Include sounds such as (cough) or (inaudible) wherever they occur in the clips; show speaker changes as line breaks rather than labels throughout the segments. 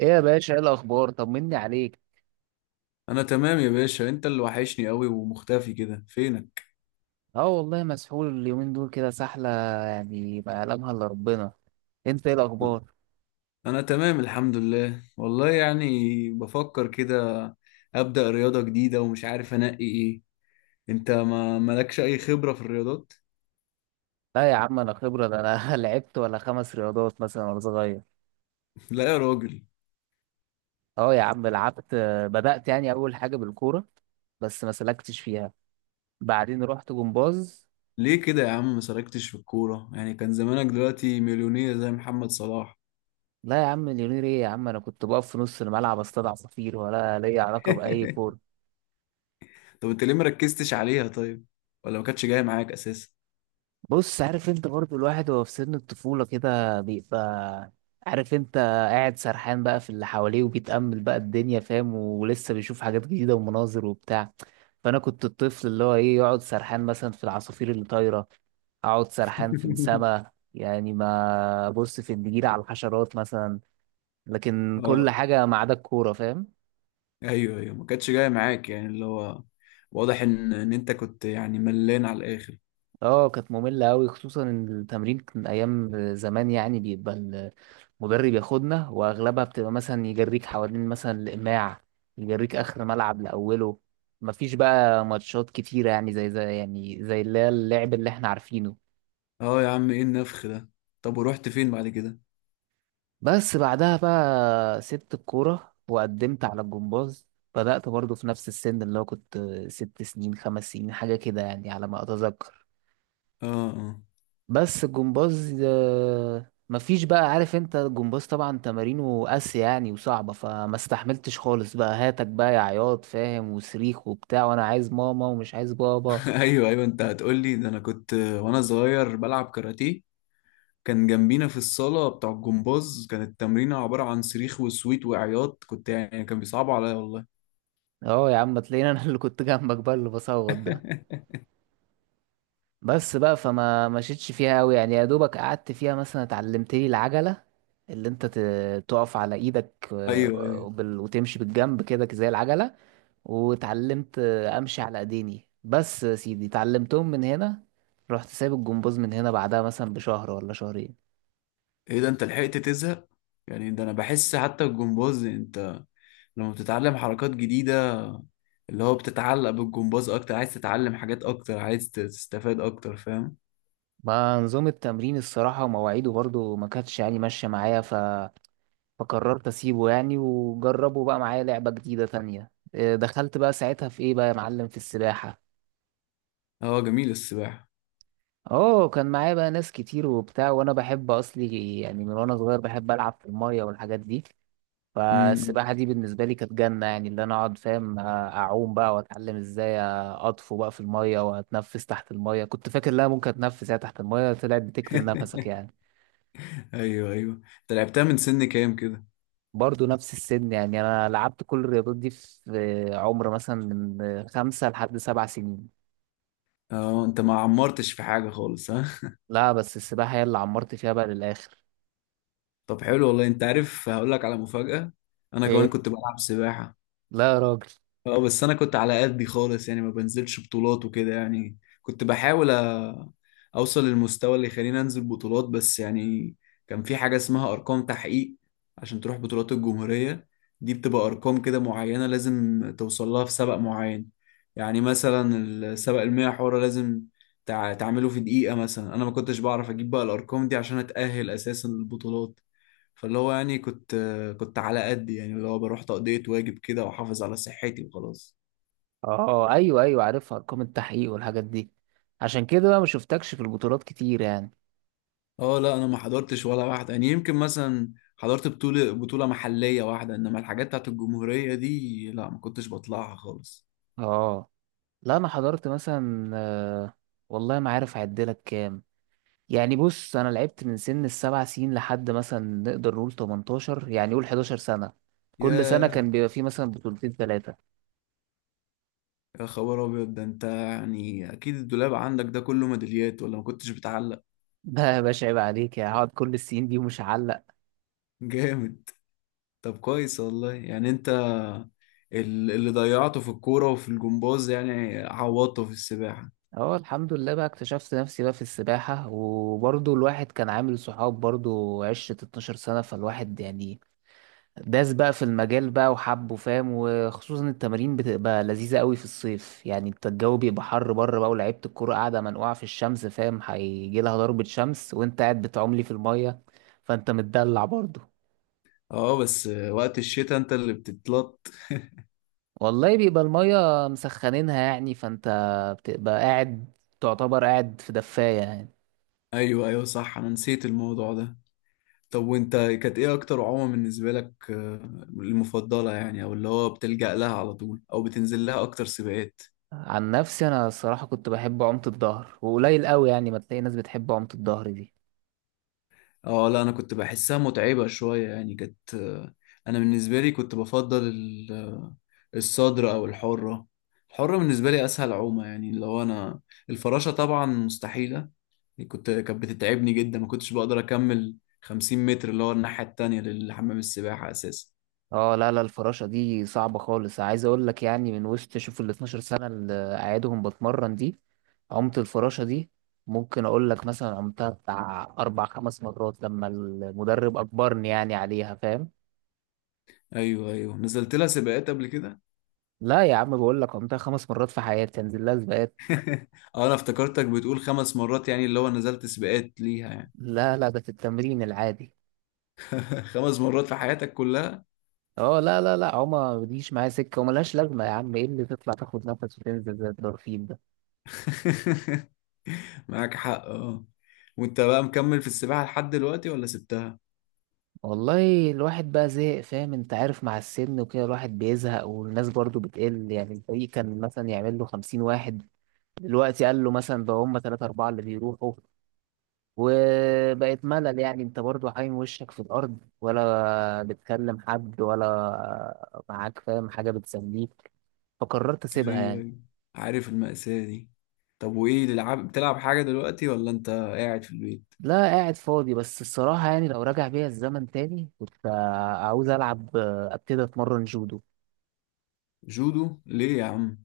ايه يا باشا، ايه الاخبار؟ طمني عليك.
انا تمام يا باشا، انت اللي وحشني قوي ومختفي كده، فينك؟
اه والله مسحول اليومين دول كده سحله. يعني ما يعلمها الا ربنا. انت ايه الاخبار؟
انا تمام الحمد لله، والله يعني بفكر كده ابدا رياضة جديدة ومش عارف انقي ايه. انت ما مالكش اي خبرة في الرياضات؟
لا يا عم انا خبره، ده انا (laughs) لعبت ولا خمس رياضات مثلا وانا صغير.
(laughs) لا يا راجل.
اه يا عم لعبت. بدات يعني اول حاجه بالكوره بس ما سلكتش فيها. بعدين رحت جمباز.
ليه كده يا عم ما سلكتش في الكورة؟ يعني كان زمانك دلوقتي مليونير زي محمد صلاح.
لا يا عم اليونير ايه يا عم، انا كنت بقف في نص الملعب اصطاد عصافير ولا ليا علاقه باي
(laughs)
كوره.
طب انت ليه مركزتش عليها طيب؟ ولا ما كانتش جاية معاك اساسا؟
بص، عارف انت برضو الواحد وهو في سن الطفولة كده بيبقى عارف انت، قاعد سرحان بقى في اللي حواليه وبيتأمل بقى الدنيا فاهم، ولسه بيشوف حاجات جديدة ومناظر وبتاع. فأنا كنت الطفل اللي هو ايه، يقعد سرحان مثلا في العصافير اللي طايرة، أقعد سرحان في
(laughs)
السما، يعني ما أبص في النجيلة على الحشرات مثلا. لكن كل
اه،
حاجة ما عدا الكورة فاهم.
ايوه ايوه، ما كانتش جايه معاك، يعني اللي هو واضح ان انت كنت يعني ملان على الاخر.
اه كانت مملة أوي، خصوصا إن التمرين كان أيام زمان يعني بيبقى المدرب ياخدنا وأغلبها بتبقى مثلا يجريك حوالين مثلا الإماع، يجريك آخر ملعب لأوله. مفيش بقى ماتشات كتيرة يعني زي اللي هي اللعب اللي احنا عارفينه.
اه يا عم ايه النفخ ده؟ طب ورحت فين بعد كده؟
بس بعدها بقى سبت الكورة وقدمت على الجمباز. بدأت برضو في نفس السن، اللي هو كنت ست سنين خمس سنين حاجة كده يعني على ما أتذكر.
اه، اه.
بس الجمباز ده مفيش بقى، عارف انت الجمباز طبعا تمارينه قاسية يعني وصعبة، فما استحملتش خالص بقى، هاتك بقى يا عياط فاهم، وصريخ وبتاع، وانا عايز ماما ومش عايز بابا.
(laughs) ايوه ايوه، انت هتقول لي ده؟ انا كنت وانا صغير بلعب كاراتيه. كان جنبينا في الصاله بتاع الجمباز، كانت التمرينه عباره عن صريخ وسويت وعياط، كنت يعني كان بيصعبوا عليا والله.
اه يا عم تلاقيني انا (laughs) اللي كنت جنبك بقى اللي بصوت ده.
(laughs)
بس بقى فما مشيتش فيها قوي يعني، يا دوبك قعدت فيها مثلا اتعلمتلي العجلة، اللي انت تقف على ايدك،
ايوه ايوه،
وتمشي بالجنب كده زي العجلة. واتعلمت امشي على ايديني. بس يا سيدي اتعلمتهم من هنا، رحت سايب الجمباز من هنا بعدها مثلا بشهر ولا شهرين.
ايه ده انت لحقت تزهق؟ يعني ده انا بحس حتى الجمباز يعني لما بتتعلم حركات جديدة، اللي هو بتتعلق بالجمباز أكتر، عايز تتعلم حاجات أكتر، عايز تستفاد أكتر فاهم.
ما نظام التمرين الصراحة ومواعيده برضو ما كانتش يعني ماشية معايا. فقررت اسيبه يعني وجربه بقى معايا لعبة جديدة تانية دخلت بقى ساعتها في ايه بقى يا معلم، في السباحة.
اه جميل السباحة.
اه كان معايا بقى ناس كتير وبتاع، وانا بحب اصلي يعني، من وانا صغير بحب العب في المية والحاجات دي.
مم.
فالسباحة دي بالنسبة لي كانت جنة يعني، اللي أنا أقعد فاهم أعوم بقى وأتعلم إزاي أطفو بقى في المية وأتنفس تحت المية. كنت فاكر لا ممكن أتنفس يعني تحت المية، طلعت بتكتم نفسك
(laughs)
يعني.
أيوه أيوه، أنت لعبتها من سن كام كده؟
برضه نفس السن يعني، أنا لعبت كل الرياضات دي في عمر مثلا من خمسة لحد سبع سنين.
اه، أنت ما عمرتش في حاجة خالص ها؟
لا بس السباحة هي اللي عمرت فيها بقى للآخر.
(laughs) طب حلو والله، أنت عارف هقول لك على مفاجأة، أنا
إيه؟
كمان كنت بلعب سباحة.
لا يا راجل.
اه، بس انا كنت على قدي خالص، يعني ما بنزلش بطولات وكده، يعني كنت بحاول اوصل للمستوى اللي يخليني انزل بطولات بس يعني. كان في حاجة اسمها ارقام تحقيق عشان تروح بطولات الجمهورية. دي بتبقى ارقام كده معينة لازم توصل لها في سبق معين. يعني مثلا السبق المية حورة لازم تعمله في دقيقة، مثلا انا ما كنتش بعرف اجيب بقى الارقام دي عشان اتأهل اساسا للبطولات. فاللي هو يعني كنت على قد يعني، اللي هو بروح تقضية واجب كده واحافظ على صحتي وخلاص.
أه أيوه أيوه عارفها، أرقام التحقيق والحاجات دي. عشان كده بقى ما شفتكش في البطولات كتير يعني.
اه لا، انا ما حضرتش ولا واحدة، يعني يمكن مثلا حضرت بطولة محلية واحدة، انما الحاجات بتاعت الجمهورية دي لا، ما كنتش بطلعها خالص.
أه لا انا حضرت مثلا. والله ما عارف اعدلك كام، يعني بص انا لعبت من سن السبع سنين لحد مثلا نقدر نقول 18، يعني قول 11 سنه. كل سنه
يا
كان بيبقى فيه مثلا بطولتين ثلاثه.
يا خبر ابيض، ده انت يعني اكيد الدولاب عندك ده كله ميداليات، ولا ما كنتش بتعلق؟
(laughs) لا يا باشا عيب عليك، يعني هقعد كل السنين دي ومش هعلق؟
جامد. طب كويس والله، يعني انت اللي ضيعته في الكورة وفي الجمباز يعني عوضته في السباحة.
اه الحمد لله بقى اكتشفت نفسي بقى في السباحه، وبرضه الواحد كان عامل صحاب، برضه عشره 12 سنه، فالواحد يعني داس بقى في المجال بقى وحبه فاهم، وخصوصا التمارين بتبقى لذيذة قوي في الصيف يعني، انت الجو بيبقى حر بره بقى، ولعيبة الكورة قاعدة منقوعة في الشمس فاهم، هيجي لها ضربة شمس وانت قاعد بتعملي في المية، فانت متدلع برضه.
اه، بس وقت الشتاء انت اللي بتتلط.
والله بيبقى المية مسخنينها يعني، فانت بتبقى قاعد، تعتبر قاعد في دفاية يعني.
ايوه ايوه، صح انا نسيت الموضوع ده. طب وانت كانت ايه اكتر عومة بالنسبة لك المفضلة؟ يعني او اللي هو بتلجأ لها على طول، او بتنزل لها اكتر سباقات؟
عن نفسي انا الصراحة كنت بحب عومة الظهر، وقليل قوي يعني ما تلاقي ناس بتحب عومة الظهر دي.
اه لا، انا كنت بحسها متعبة شوية يعني كانت انا بالنسبة لي كنت بفضل الصدر او الحرة. الحرة بالنسبة لي اسهل عومة، يعني اللي هو انا الفراشة طبعا مستحيلة، كانت بتتعبني جدا، ما كنتش بقدر اكمل 50 متر اللي هو الناحية التانية للحمام السباحة اساسا.
اه لا لا، الفراشة دي صعبة خالص، عايز اقول لك يعني من وسط، شوف ال 12 سنة اللي قاعدهم بتمرن دي، عمت الفراشة دي ممكن اقول لك مثلا عمتها بتاع اربع خمس مرات، لما المدرب اجبرني يعني عليها فاهم.
ايوه ايوه، نزلت لها سباقات قبل كده؟
لا يا عم بقول لك عمتها خمس مرات في حياتي انزل لها سباقات.
(laughs) اه، انا افتكرتك بتقول خمس مرات يعني اللي هو نزلت سباقات ليها يعني.
لا لا ده في التمرين العادي.
(laughs) خمس مرات في حياتك كلها؟
اه لا لا لا، عمى ما بتجيش معايا سكة وملهاش لازمة، يا عم ايه اللي تطلع تاخد نفس وتنزل زي الدرفين.
(laughs) معاك حق، اه. وانت بقى مكمل في السباحة لحد دلوقتي، ولا سبتها؟
والله الواحد بقى زهق فاهم، انت عارف مع السن وكده الواحد بيزهق، والناس برضو بتقل يعني، الفريق كان مثلا يعمل له خمسين واحد، دلوقتي قال له مثلا بقى هم تلاتة أربعة اللي بيروحوا. وبقت ملل يعني، انت برضو حايم وشك في الأرض، ولا بتكلم حد ولا معاك فاهم حاجة بتسليك، فقررت أسيبها
ايوه
يعني.
ايوه، عارف المأساة دي. طب وايه العاب بتلعب حاجة دلوقتي، ولا انت قاعد في البيت؟
لا قاعد فاضي. بس الصراحة يعني لو راجع بيا الزمن تاني كنت عاوز ألعب، أبتدي أتمرن جودو.
جودو؟ ليه يا عم؟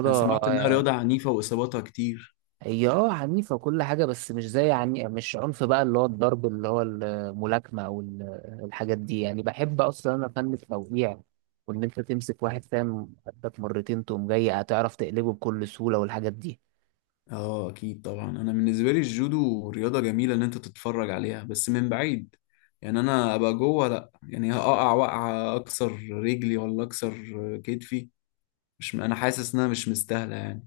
انا سمعت انها رياضة عنيفة واصاباتها كتير.
هي اه عنيفة وكل حاجة، بس مش زي عني، مش عنف بقى اللي هو الضرب، اللي هو الملاكمة الحاجات دي يعني. بحب أصلا أنا فن التوقيع، وإن أنت تمسك واحد فاهم قدك مرتين تقوم جاي هتعرف تقلبه بكل سهولة والحاجات دي.
اه اكيد طبعا، انا بالنسبه لي الجودو رياضه جميله ان انت تتفرج عليها بس من بعيد. يعني انا ابقى جوه لا، يعني هقع وقعه اكسر رجلي ولا اكسر كتفي، مش انا حاسس انها مش مستاهله يعني.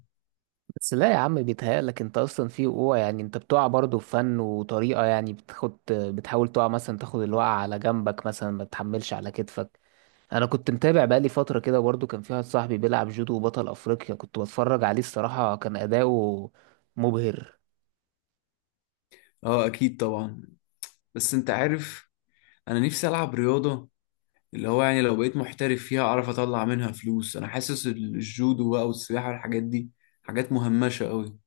بس لا يا عم بيتهيألك أنت أصلا في وقوع يعني، أنت بتقع برضه في فن وطريقة يعني، بتاخد بتحاول تقع مثلا تاخد الوقعة على جنبك مثلا ما تحملش على كتفك. انا كنت متابع بقالي فتره كده، برضو كان في واحد صاحبي بيلعب جودو وبطل افريقيا كنت بتفرج عليه، الصراحه كان اداؤه مبهر.
اه اكيد طبعا. بس انت عارف، انا نفسي العب رياضه اللي هو يعني لو بقيت محترف فيها اعرف اطلع منها فلوس. انا حاسس الجودو بقى والسباحه والحاجات دي حاجات مهمشه قوي.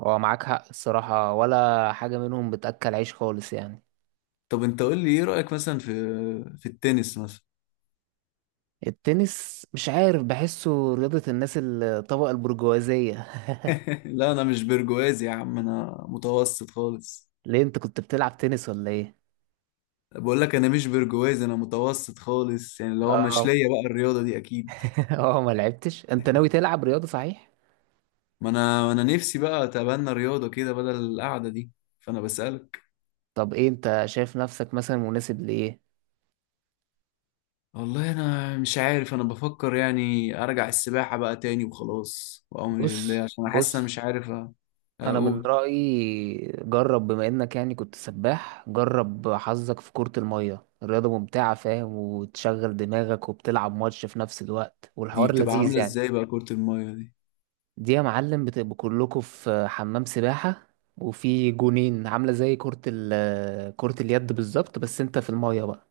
هو معاك حق الصراحه، ولا حاجه منهم بتاكل عيش خالص يعني.
طب انت قول لي ايه رايك مثلا في التنس مثلا؟
التنس مش عارف بحسه رياضه الناس الطبقه البرجوازيه. (laughs)
لا، انا مش برجوازي يا عم، انا متوسط خالص.
ليه انت كنت بتلعب تنس ولا ايه؟
بقول لك انا مش برجوازي، انا متوسط خالص يعني اللي هو مش
اه.
ليا بقى الرياضه دي اكيد.
(laughs) اه ما لعبتش. انت ناوي تلعب رياضه صحيح؟
ما انا نفسي بقى اتبنى رياضه كده بدل القعده دي، فانا بسالك.
طب ايه، انت شايف نفسك مثلا مناسب لايه؟
والله انا مش عارف، انا بفكر يعني ارجع السباحه بقى تاني وخلاص وامري لله،
بص
عشان انا حاسس انا
بص،
مش عارف
انا من
اقول
رايي جرب، بما انك يعني كنت سباح، جرب حظك في كرة المية. الرياضة ممتعة فاهم، وتشغل دماغك، وبتلعب ماتش في نفس الوقت،
دي
والحوار
بتبقى
لذيذ
عامله
يعني.
ازاي بقى كره المايه دي؟
دي يا معلم بتبقوا كلكم في حمام سباحة، وفي جونين، عاملة زي كرة كرة اليد بالظبط، بس انت في المية بقى.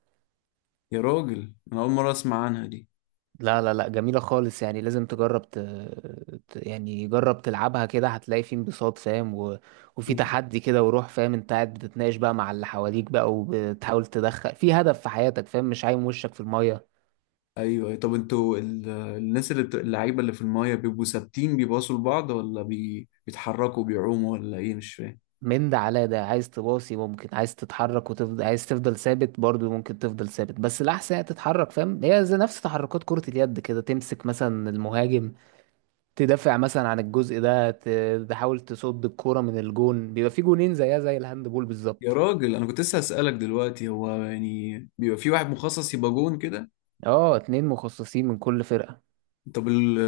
يا راجل انا اول مره اسمع عنها دي.
لا لا لا، جميلة خالص يعني، لازم تجرب. يعني جرب تلعبها كده، هتلاقي في انبساط فاهم. وفي تحدي كده وروح فاهم، انت قاعد بتتناقش بقى مع اللي حواليك بقى، وبتحاول تدخل في هدف في حياتك فاهم، مش عايم وشك في المية.
ايوه أيوة. طب انتوا الناس اللي اللعيبه اللي في المايه بيبقوا ثابتين بيباصوا لبعض، ولا بيتحركوا بيعوموا ولا ايه؟ مش فاهم.
من ده على ده، عايز تباصي ممكن، عايز تتحرك وتفضل، عايز تفضل ثابت برضو ممكن تفضل ثابت، بس الأحسن هي تتحرك فاهم، هي زي نفس تحركات كرة اليد كده، تمسك مثلا المهاجم، تدافع مثلا عن الجزء ده، تحاول تصد الكورة من الجون، بيبقى في جونين زيها زي الهاند بول
يا
بالظبط.
راجل انا كنت لسه هسألك دلوقتي، هو يعني بيبقى في واحد مخصص يبقى جون كده؟
اه اتنين مخصصين من كل فرقة.
طب ال...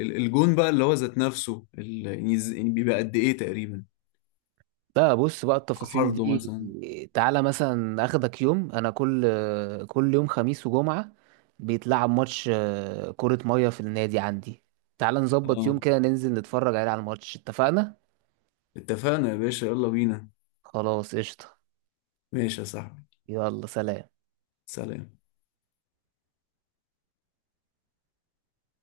ال- الجون بقى اللي هو ذات نفسه يعني يعني بيبقى قد ايه تقريبا،
لا بص بقى التفاصيل
عرضه مثلا؟
دي، تعالى مثلا اخدك يوم، انا كل يوم خميس وجمعة بيتلعب ماتش كرة مية في النادي عندي. تعالى نظبط يوم
اه،
كده ننزل نتفرج عليه على الماتش، اتفقنا؟
اتفقنا يا باشا، يلا بينا.
خلاص قشطة.
ماشي يا صاحبي.
يلا سلام.
سلام.